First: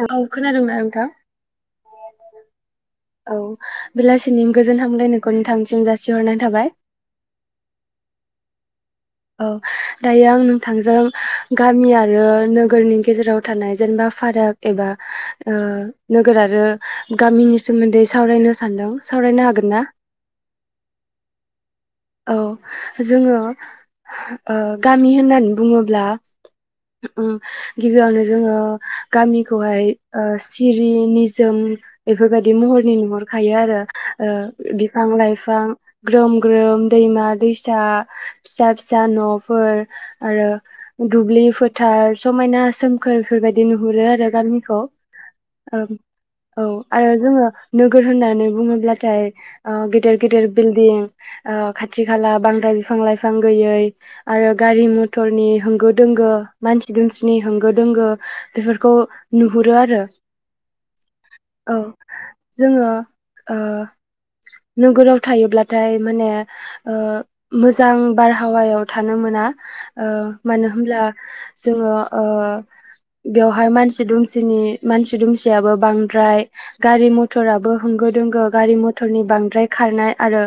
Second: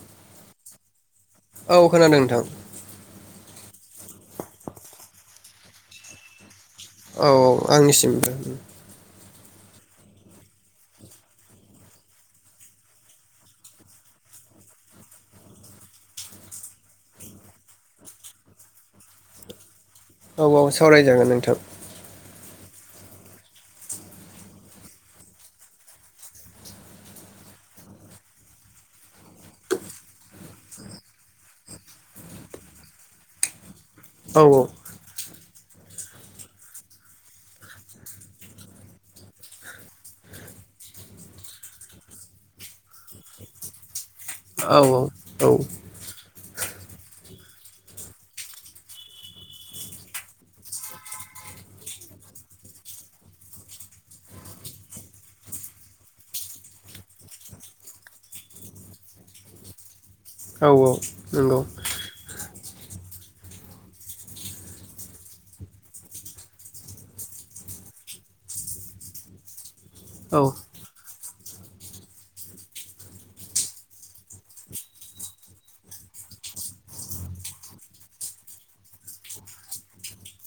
नोंथां खोनादोंना नोंथां औ खोनादों नोंथां औ बेलासि दिनिनि गोजोन हामलायनायखौ नोंथांनिसिम जासिहरनाय थाबाय । औ औ आंनिसिमबो । औ दायो आं नोंथांजों गामि आरो नोगोरनि गेजेराव थानाय जेनेबा फाराग एबा ओ नोगोर आरो गामिनि सोमोन्दै सावरायनो सानदों । सावरायनो हागोन ना? औ औ सावरायजागोन नोंथां । औ जोङो ओ गामि होननानै बुङोब्ला गिबियावनो जोङो गामिखौहाय सिरि निजोम बेफोरबायदि महरनि नुहरखायो आरो । ओ औ बिफां लाइफां ग्रोम ग्रोम । दैमा दैसा फिसा फिसा न'फोर आरो दुब्लि फोथार समायना सोमखोर बेफोरबायदि नुहुरो । औ गामिखौ औ ओम । औ आरो जोङो नोगोर होननानै बुङोब्लाथाय ओ गेदेर गेदेर बिल्डिं ओ खाथि खाला बांद्राय बिफां लाइफां गैयै आरो गारि मथरनि होंगो दोंगो मानसि दुमसिनि होंगो दोंगो बेफोरखौ नुहुरो आरो । औ औ नंगौ । जोङो ओ नोगोराव थायोब्लाथाय माने ओ मोजां बारहावायाव थानो मोना । ओ औ मानो होमब्ला जोङो ओ बेवहाय मानसि दुमसिनि मानसि दुमसियाबो बांद्राय गारि मथराबो होंगो दोंगो गारि मथरनि बांद्राय खारनाय आरो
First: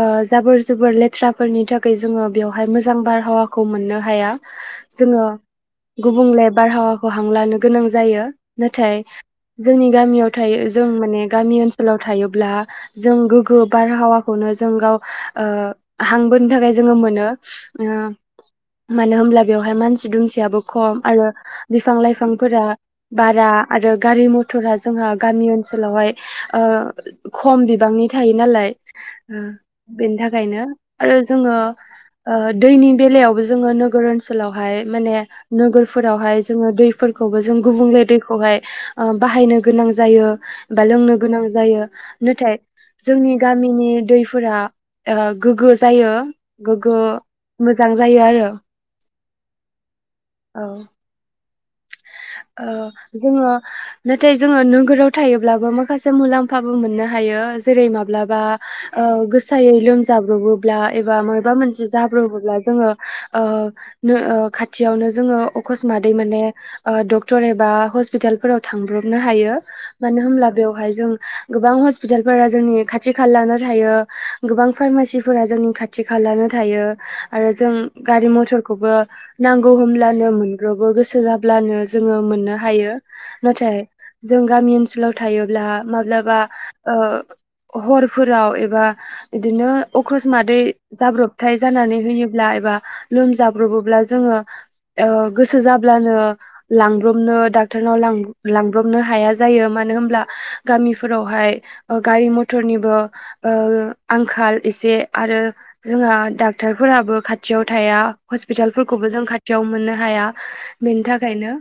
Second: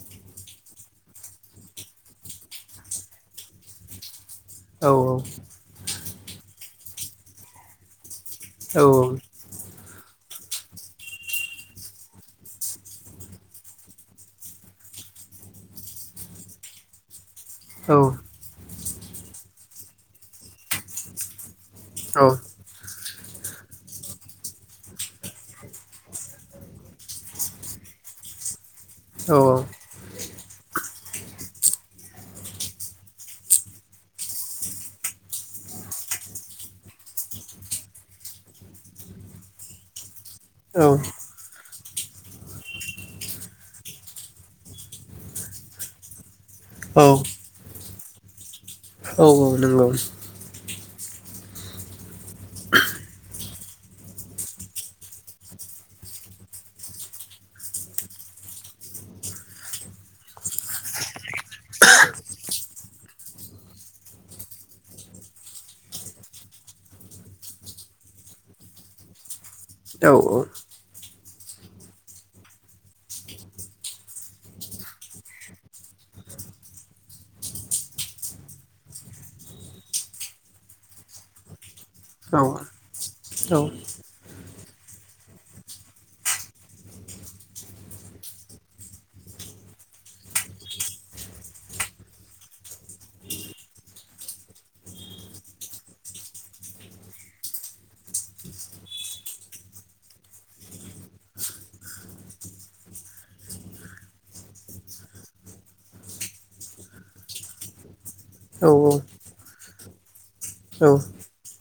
ओ जाबोर जुबोर लेथ्राफोरनि थाखाय जोङो बेवहाय मोजां बारहावाखौ मोननो हाया । औ औ । गुबुंले बारहावाखौ हां लानो गोनां जायो । औ नाथाय जोंनि गामियाव थायो जों माने गामि ओनसोलाव थायोब्ला जों गोग्गो बारहावाखौनो जों गाव ओ हां बोनो थाखाय जोङो मोनो। औ ओ। मानो होमब्ला बेवहाय मानसि दुमसियाबो खम आरो बिफां लाइफांफोरा बारा आरो गारि मथरा जोंहा गामि ओनसोलावहाय ओ खम बिबांनि थायो नालाय। उ बेनि थाखायनो आरो जोङो ओ दैनि बेलायावबो जोङो नोगोर ओनसोलावहाय माने नोगोरफोरावहाय जोङो दैफोरखौबो जों गुबुंले दैखौहाय ओ बाहायनो गोनां जायो बा लोंनो गोनां जायो नाथाय जोंनि गामिनि दै फोरा ओ गोग्गो जायो गोग्गो औ मोजां जायो आरो। औ औ नंगौ। औ औ जोङो नाथाय जोङो नोगोराव थायोब्लाबो माखासे मुलाम्फाबो मोननो हायो जेरै माब्लाबा गोसायै लोमजाब्रबोब्ला एबा मबेबा मोनसे जाब्रबोब्ला जोङो ओ खाथियावनो जोङो अखसमातै माने ओ डक्टर एबा हस्पिटालफोराव थांब्रबनो हायो औ मानो औ होमब्ला बेवहाय जों गोबां हस्पिटालफोरा जोंनि खाथि खाला नार्स थायो गोबां फारमासिफोरा जोंनि खाथि खालानो थायो आरो जों गारि मथरखौबो नांगौ होमब्लानो मोनब्रबो गोसो जाब्लानो जोङो मोननो हायो नाथाय जों गामि ओनसोलाव थायोब्ला माब्लाबा ओ हर फोराव एबा बिदिनो अखसमादै जाब्रबथाय जानानै होयोब्ला एबा लोमजाब्रबोब्ला जोङो ओ गोसो जाब्लानो लांब्रबनो डाक्टरनाव लांब्रबनो हाया जायो मानो होनब्ला गामिफोरावहाय ओ गारि मथरनिबो ओ आंखाल एसे आरो जोंहा डाक्टारफोराबो खाथियाव थाया हस्पिटालफोरखौबो जों खाथियाव मोननो हाया बेनि थाखायनो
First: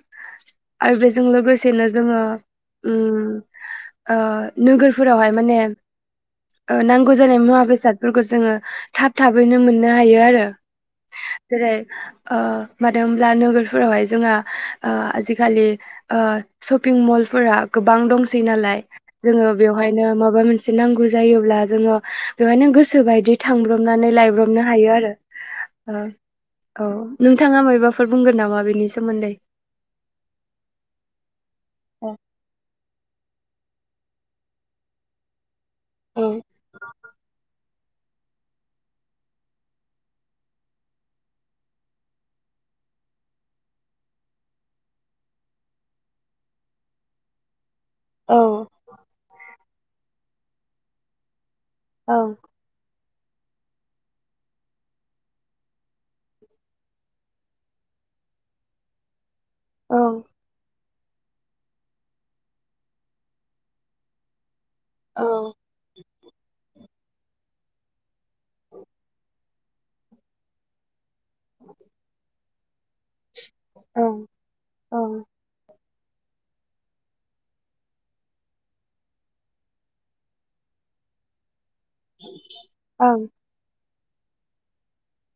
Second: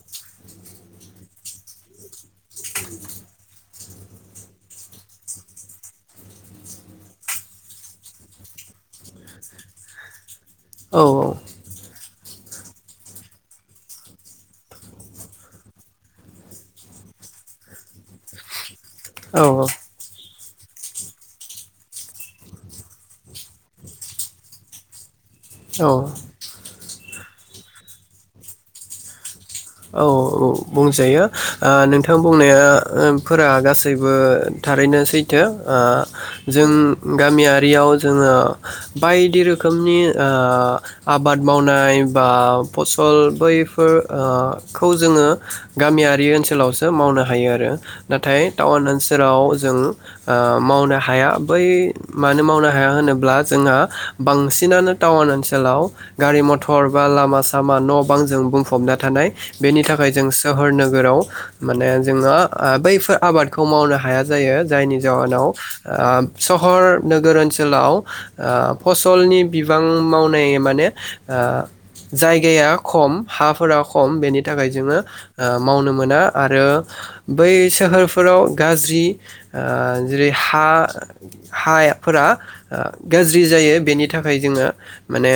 आरो बेजों लोगोसेनो जोङो उम ओ नोगोरफोरावहाय माने ओ नांगौ जानाय मुवा बेसादफोरखौ जोङो थाब थाबैनो मोननो हायो आरो जेरै ओ मानो होनब्ला नोगोरफोरावहाय जोंहा ओ आजिखालि ओ शपिं मल फोरा गोबां दंसै नालाय औ जोङो बेवहायनो माबा मोनसे नांगौ जायोब्ला जोङो बेवहायनो गोसोबायदि थांब्रबनानै लायब्रबनो हायो आरो औ नोंथाङा मायबाफोर बुंगोन नामा बेनि सोमोन्दै? औ बुंजायो ओ औ नोंथां बुंनाया फोरा गासैबो थारैनो सैथो। ओ औ जों गामियारियाव जोङो बायदि रोखोमनि ओ आबाद मावनाय बा फसल बैफोर ओ खौ जोङो गामियारि ओनसोलावसो मावनो हायो आरो। औ नाथाय टाउन ओनसोलाव जों ओ मावनो हाया। बै औ मानो मावनो हाया होनो ब्ला जोंहा बांसिनानो टाउन ओनसोलाव गारि मथर बा लामा सामा न' बां जों बुंफबना थानाय बेनिख य जों सोहोरनो गोराव माने जोङो ओ बैफोर आबादखौ मावनो हाया जायो। जायनि औ जाउनाव आ सहर नोगोर ओनसोलाव ओ फसलनि बिबां मावनाय माने ओ जायगाया खम। हाफोरा औ खम बेनि थाखाय [unintelligible] औ ओ माव मावनो मोना आरो बै सोहोरफोराव गाज्रि ओ जेरै हा हायाफोरा गाज्रि जायो बेनि बेनि थाखाय जोङो माने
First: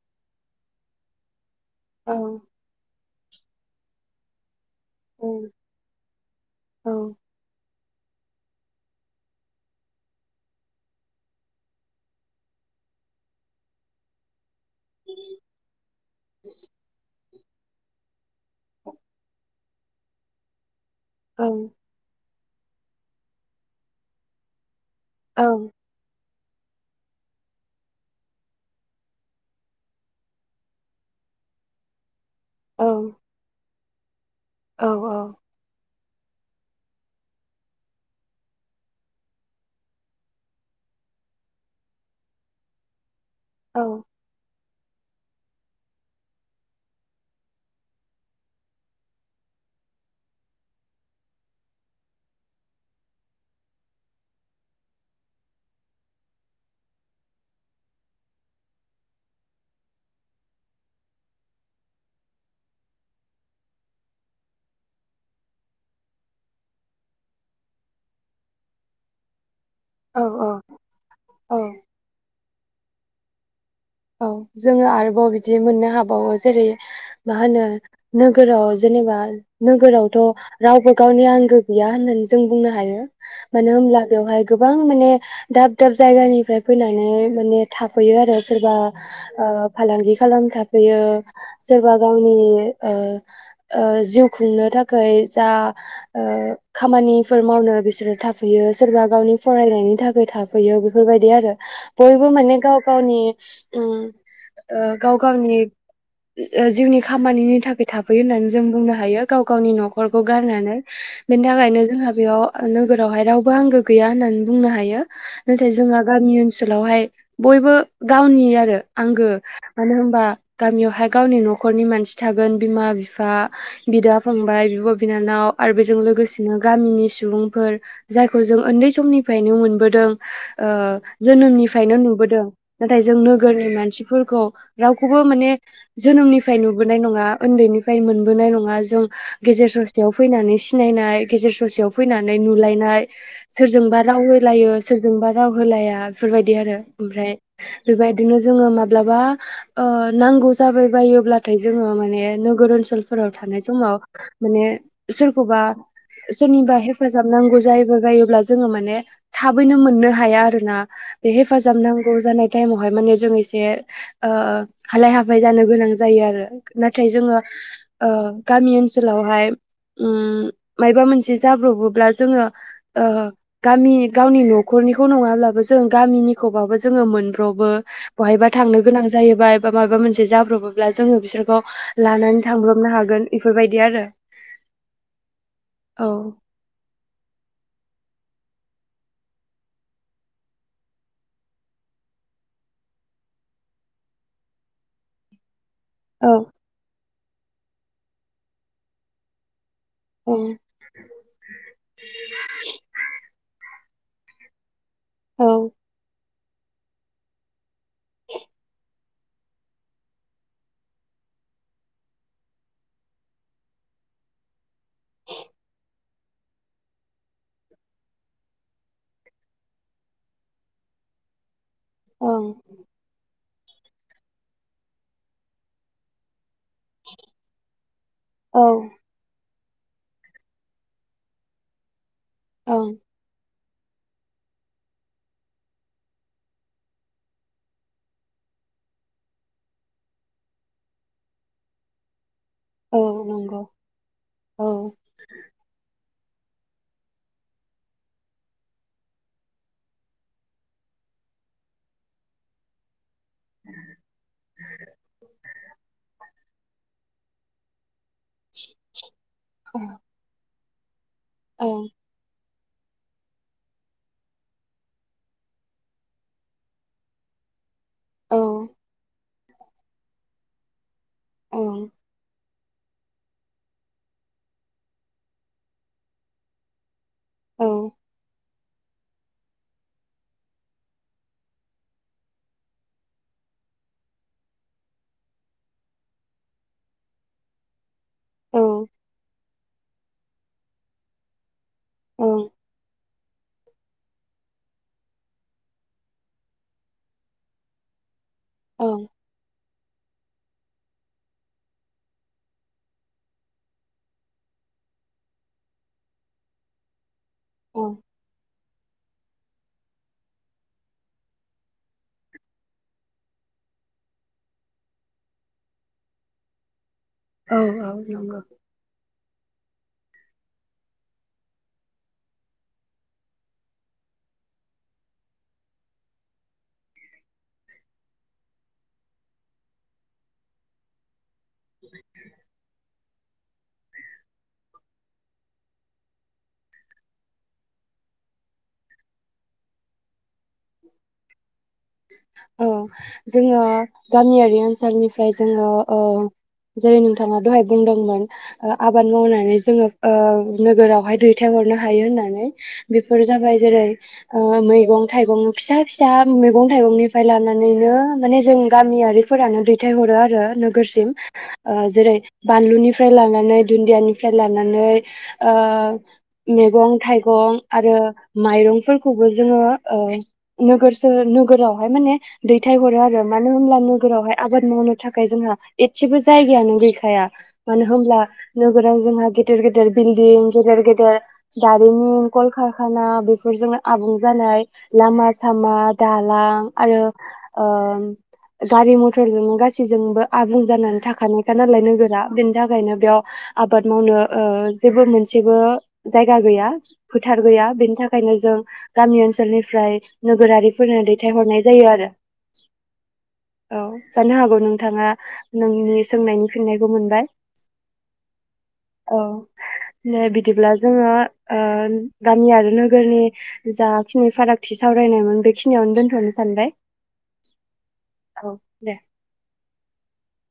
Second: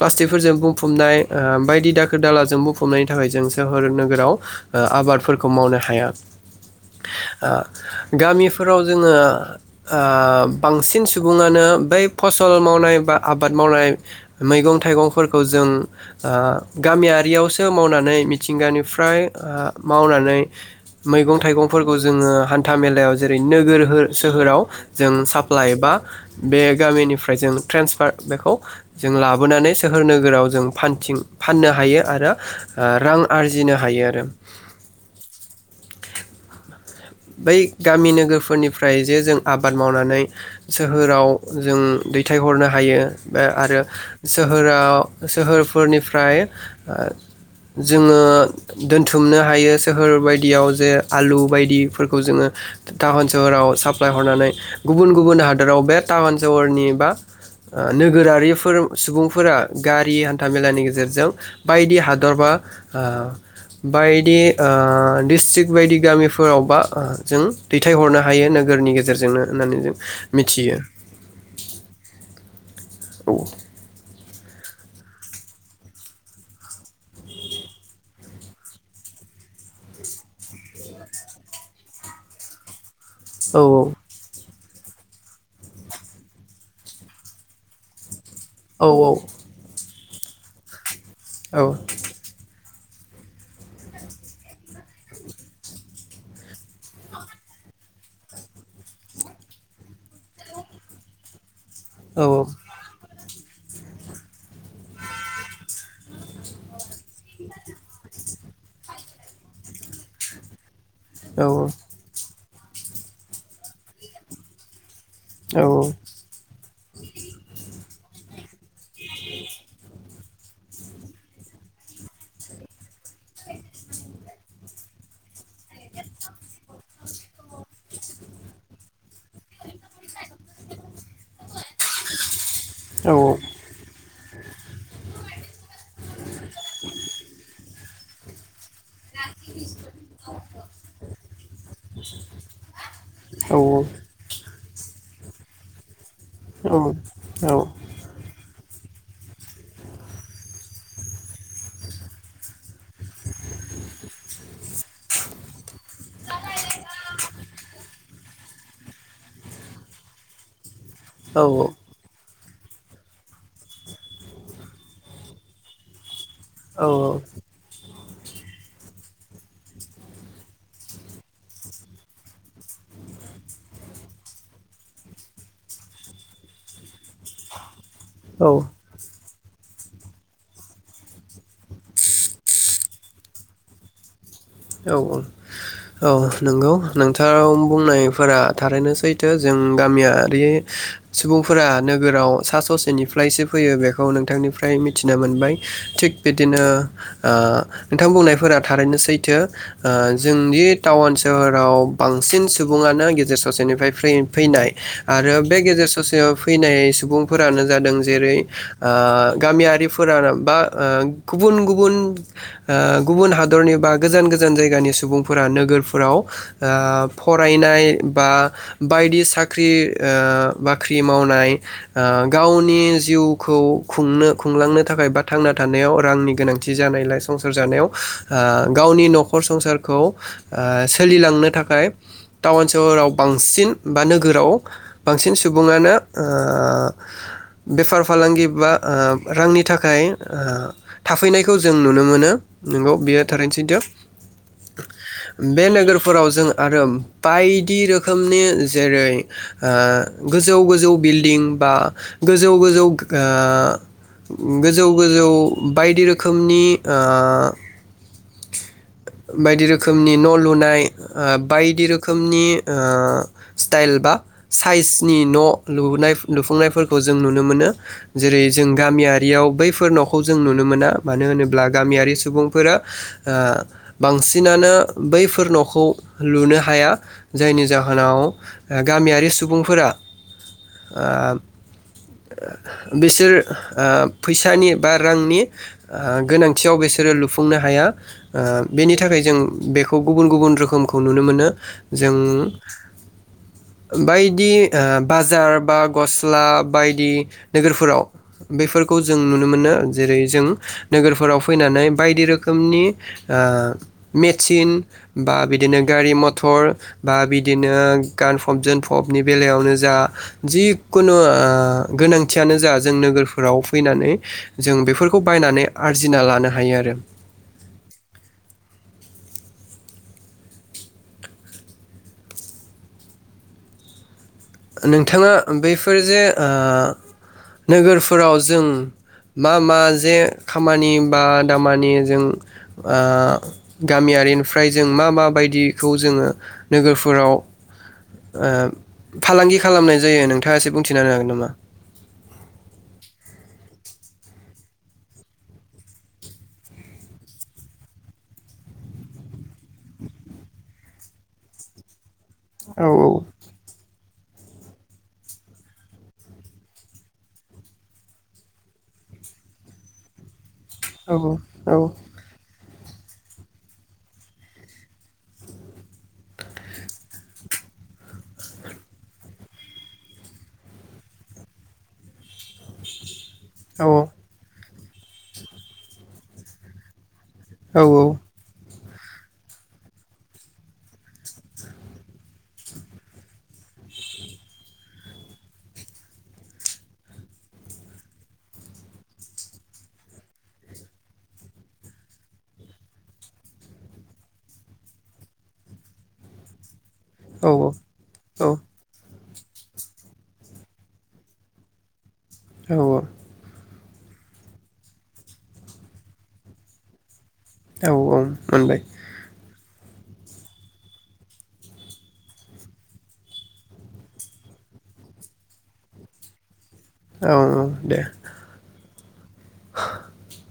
प्लास्टिकफोरजों बुंफबनाय ओ बायदि औ दाखोर दालाजों बुंफबनाय। [unintelligible] सोहोर नोगोराव ओ आबादफोरखौ मावनो हाया औ ओ। गामिफोराव जोंङो ओ बांसिन सुबुंङानो बै फसल मावनाय बा आबाद मावनाय मैगं थाइगंफोरखौ जों ओ गामिया बेयावसो मावनानै मिथिंगानिफ्राय ओ मावनानै मैगं औ थाइगंफोरखौ जोंङो। हान्था मेलायाव जेरै नोगोर सोहोराव। जों साप्लाइ औ एबा बे गामिनिफ्राय जों ट्रेन्सफार बेखौ जों लाबोनानै सोहोर नोगोराव जों फानथिं फाननो हायो आरो ओ रां जिनो हायो आरो। औ औ। बै गामि नोगोरफोरनिफ्राय जे जों आबाद मावनानै सोहोराव जों दैथायहरनो हायो। आरो जों। होराव सोहोरफोरनिफ्राय ओ जोंङो दोनथुमनो हायो सोहोर बायदियाव जे आलु बायदि। फोरखौ जोंङो टाउन सहराव साप्लाय हरना, नै गुबुन गुबुन हादराव बे टाउन सहरनि बा नोगोरारिफोर सुबुंफोरा गारि हान्था मेलानि गेजेरजों। बायदि हादर बा बायदि डिस्ट्रिकट बायदि गामिफोराव बा। जों दैथाय हरनो हायो नोगोरनि गेजेरजोंनो। होननानै जों औ मिथियो। औ औ। औ जोंङो आरोबाव बिदि मोननो हाबावो। जेरै मा होनो नोगोराव जेनेबा नोगोरावथ रावबो गावनि आंगो गैया होननानै जों बुंनो हायो। औ माने होनोमब्ला बेवहाय। गोबां माने दाब दाब जायगानिफ्राय फैनानै माने थाफैयो आरो। सोरबा औ ओ फालांगि खालाम थाफैयो। औ सोरबा गावनि। ओ जिउ खुंनो थाखाय जा ओ खामानिफोर मावनो बिसोरो थाफैयो सोरबा गावनि फरायनायनि थाखाय थाफैयो बेफोरबायदि आरो। औ बयबो माने गावगावनि। उम ओ गाव गावनि जिउनि खामानिनि थाखाय, थाफैयो होननानै जों बुंनो हायो गाव गावनि नखरखौ गारनानै। बेनि औ थाखायनो जोंहा बेयाव। नोगोरावहाय रावबो आंगो गैया होननानै बुंनो हायो। नाथाय जोंहा गामिओनसोल। उनावहाय बयबो। गावनि आरो। आंगो मानो होमबा? गामियावहाय गावनि नखरनि मानसि थागोन, बिमा, बिफा, बिदा, फंबाय, बिब, बिनानाव आरो बेजों लोगोसेनो गामिनि सुबुंफोर जायखौ जों उन्दै समनिफ्रायनो मोनबोदों ओ जोनोमनिफ्रायनो नुबोदों। नाथाय औ जों नोगोरनि मानसिफोर खौ रावखौबो माने जोनोमनिफ्राय नुबोनाय नङा उन्दैनिफ्राय मोनबोनाय नङा जों। गेजेर ससेयाव फैनानै सिनायनाय गेजेर ससेयाव फैनानै नुलायनाय। औ औ सोरजोंबा राव होलायो, सोरजोंबा राव होलाया। बेफोरबायदि औ आरो ओमफ्राय औ बेबायदिनो जोङो माब्लाबा ओ नांगौ जाबाय बायोब्लाथाय जोङो माने नोगोर ओनसोलफोराव थानाय समाव माने सोरखौबा सोरनिबा हेफाजाब नांगौ जाबाय बायोब्ला जोङो माने थाबैनो मोननो हाया आरो ना। बे हेफाजाब नांगौ जानाय टाइमावहाय माने जों एसे ओ हालाय हाफाय जानो गोनां जायो आरो। नाथाय जोङो ओ गामि ओनसोलावहाय उम मायाबा मोनसे जाब्रबोब्ला जोङो ओ गामि गावनि न'खरनिखौ नङाब्लाबो जों गामिनिखौबाबो जोङो मोन ब्रबो। औ बहायबा थांनो गोनां जायो बा एबा माबा मोनसे जाब्रबोब्ला जोङो बिसोरखौ लानानै थांब्रबनो हागोन बेफोरबायदि आरो। औ औ औ नोंगौ नोंथाङा बुंनाय फोर थारैनो सैथो जों गामियारि सुबुंफोरा नोगोराव सा ससेनिफ्रायसो फैयो बेखौ नोंथांनिफ्राय मिथिनो मोनबाय। थिग औ बेदिनो ओ नोंथां बुंनायफोरा थारैनो सैथो। ओ औ जोंदि टाउन सोहोराव बांसिन सुबुङानो गेजेर ससेनिफ्राय फै-फैनाय। आरो बे औ गेजेर ससेयाव फैनाय सुबुंफोरानो जादों जेरै ओ गामियारिफोरानो बा ओ गुबुन गुबुन ओ गुबुन हादरनि बा गोजान गोजा न जायगानि सुबुंफोरा नोगोरफोराव ओ फरायनाय बा बायदि साख्रि ओ बाख्रि मावनाय ओ ओं गावनि जिउ खौ खुंनो खुंलांनो थाखाय बा थांना थानायाव रांनि गोनां थि जानायलाय संसार जानायाव औ ओ गावनि न ' खर संसारखौ सोलिलांनो थाखाय टाउन ओं सोहोराव बांसिन बा नोगोराव बांसिन सुबुङानो ओ बेफार फालांगि बा ओ रांनि थाखाय ओ थाफैनायखौ जों नुनो मोनो। नोंगौ औ बेयो थारैनो नंगौ सैथो। औ बेे नोगोर फोराव जों आरो बायदि रोखोमनि जेरै ओ गोजौ गोजौ बिल्डिं बा गोजौ गोजौ ओ गोजौ गोजौ बायदि रो खोमनि ओ। [inaudible] बायदि ओं रोखोमनि न' लुनाय ओ औ बायदि ओं रोखोमनि ओ स्टाइल बा साइसनि न' लुनाय लुफुंनायफोरखौ जों नुनो मोनो। औ जेरै जों गामियारि याव बैफोर न'खौ जों नुनो मोना मानो होनोब्ला गामियारि सुबुं फोरो ओ बांसिनानो बैफोर न'खौ लुनो हाया। जायनि जाहोनाव गामियारि सुबुंफोरा ओ बिसोर ओ फैसानि बा रांनि गोनांथियाव बिसोरो लुफुंनो हाया। ओ ओं बेनि थाखाय जों बेखौ खौ गुबुन गुबुन रोखोमखौ नुनो मोनो जों ओं बायदि ओ बाजार बा गस्ला बायदि नोगोरफोराव। बेफोरखौ ओं जों नुनो मोनो जेरै जों नोगोरफोराव फैनानै बायदि रोखोमनि ओ मेचिन बा बिदिनो गारि मथर। बा बिदिनो औ गानफब जोनफब नि बेलायावनो जा जिखुनु ओ गोनांथियानो जा जों नोगोरफोराव फैनानै जों बेफोरखौ बायनानै आरजिना लानो हायो आरो। औ औ नंगौ। नोंथाङा बैफोर जे ओ नोगोरफोराव जों मा मा जे खामानि बा दामानि जों ओ गामियारिनिफ्राय जों मा मा बायदि खौ जोङो नोगोरफोराव ओ फालांगि खालामनाय जायो नों थांआ एसे बुंथिना होनो हागोन नामा? औ जोङो गामियारि ओनसोलनिफ्राय जोङो ओ जेरै नोंथाङा दहाय बुंदोंमोन ओ आबाद मावनानै जोङो ओ नोगोरावहाय दैथायहरनो हायो होननानै। औ बेफोर जाबाय जेरै ओ मैगं थाइगं फिसा फिसा मैगं थाइगंनि फ्राय लानानैनो माने जों गामियारिफोरानो दैथायहरो आरो। नोगोरसिम औ औ जेरै बानलुनि निफ्राय लानानै दुन्दियानिफ्राय लानानै ओ मैगं थाइगं आरो माइरंफोरखौबो जोङो ओ नोगोर सोहोर नोगोराव ओमफ्राय माने दैथाय हरो आरो। मानो होनब्ला औ नोगोरावहाय आबाद मावनो थाखाय जोंहा एसेबो जायगायानो गैखाया। औ मानो हमब्ला नों फोराव जोंहा गेदेर गेदेर बिल्दिं गेदेर गेदेर दारिमिन कलकारखाना बेफोरजों आबुं जानाय लामा सामा दालां आरो ओम गारि मथरजों गासैजोंबो आबुं जानानै थाखानायखा नालाय नोगोरा बेनि थाखायनो बेयाव आबाद मावनो ओ जेबो मोनसेबो जायगा गैया। फोथार गैया बेनि थाखायनो जों गामि ओनसो फोरनिफ्राय नोगोरारिफोरनो दैथायहरनाय जा जायो आरो। औ औ। औ जानो हागौ नोंथाङा नोंनि सोंनायनि फिननायखौ मोनबाय। औ औ मोनबाय। नो बिदिब्ला जोङो ओ गामि आरो नोगोरनि जाखिनि फारागथि सावरायनायमोन बेखिनियावनो दोनथ'नोसै। सानबाय। औ औ दे औ दे [unintelligible]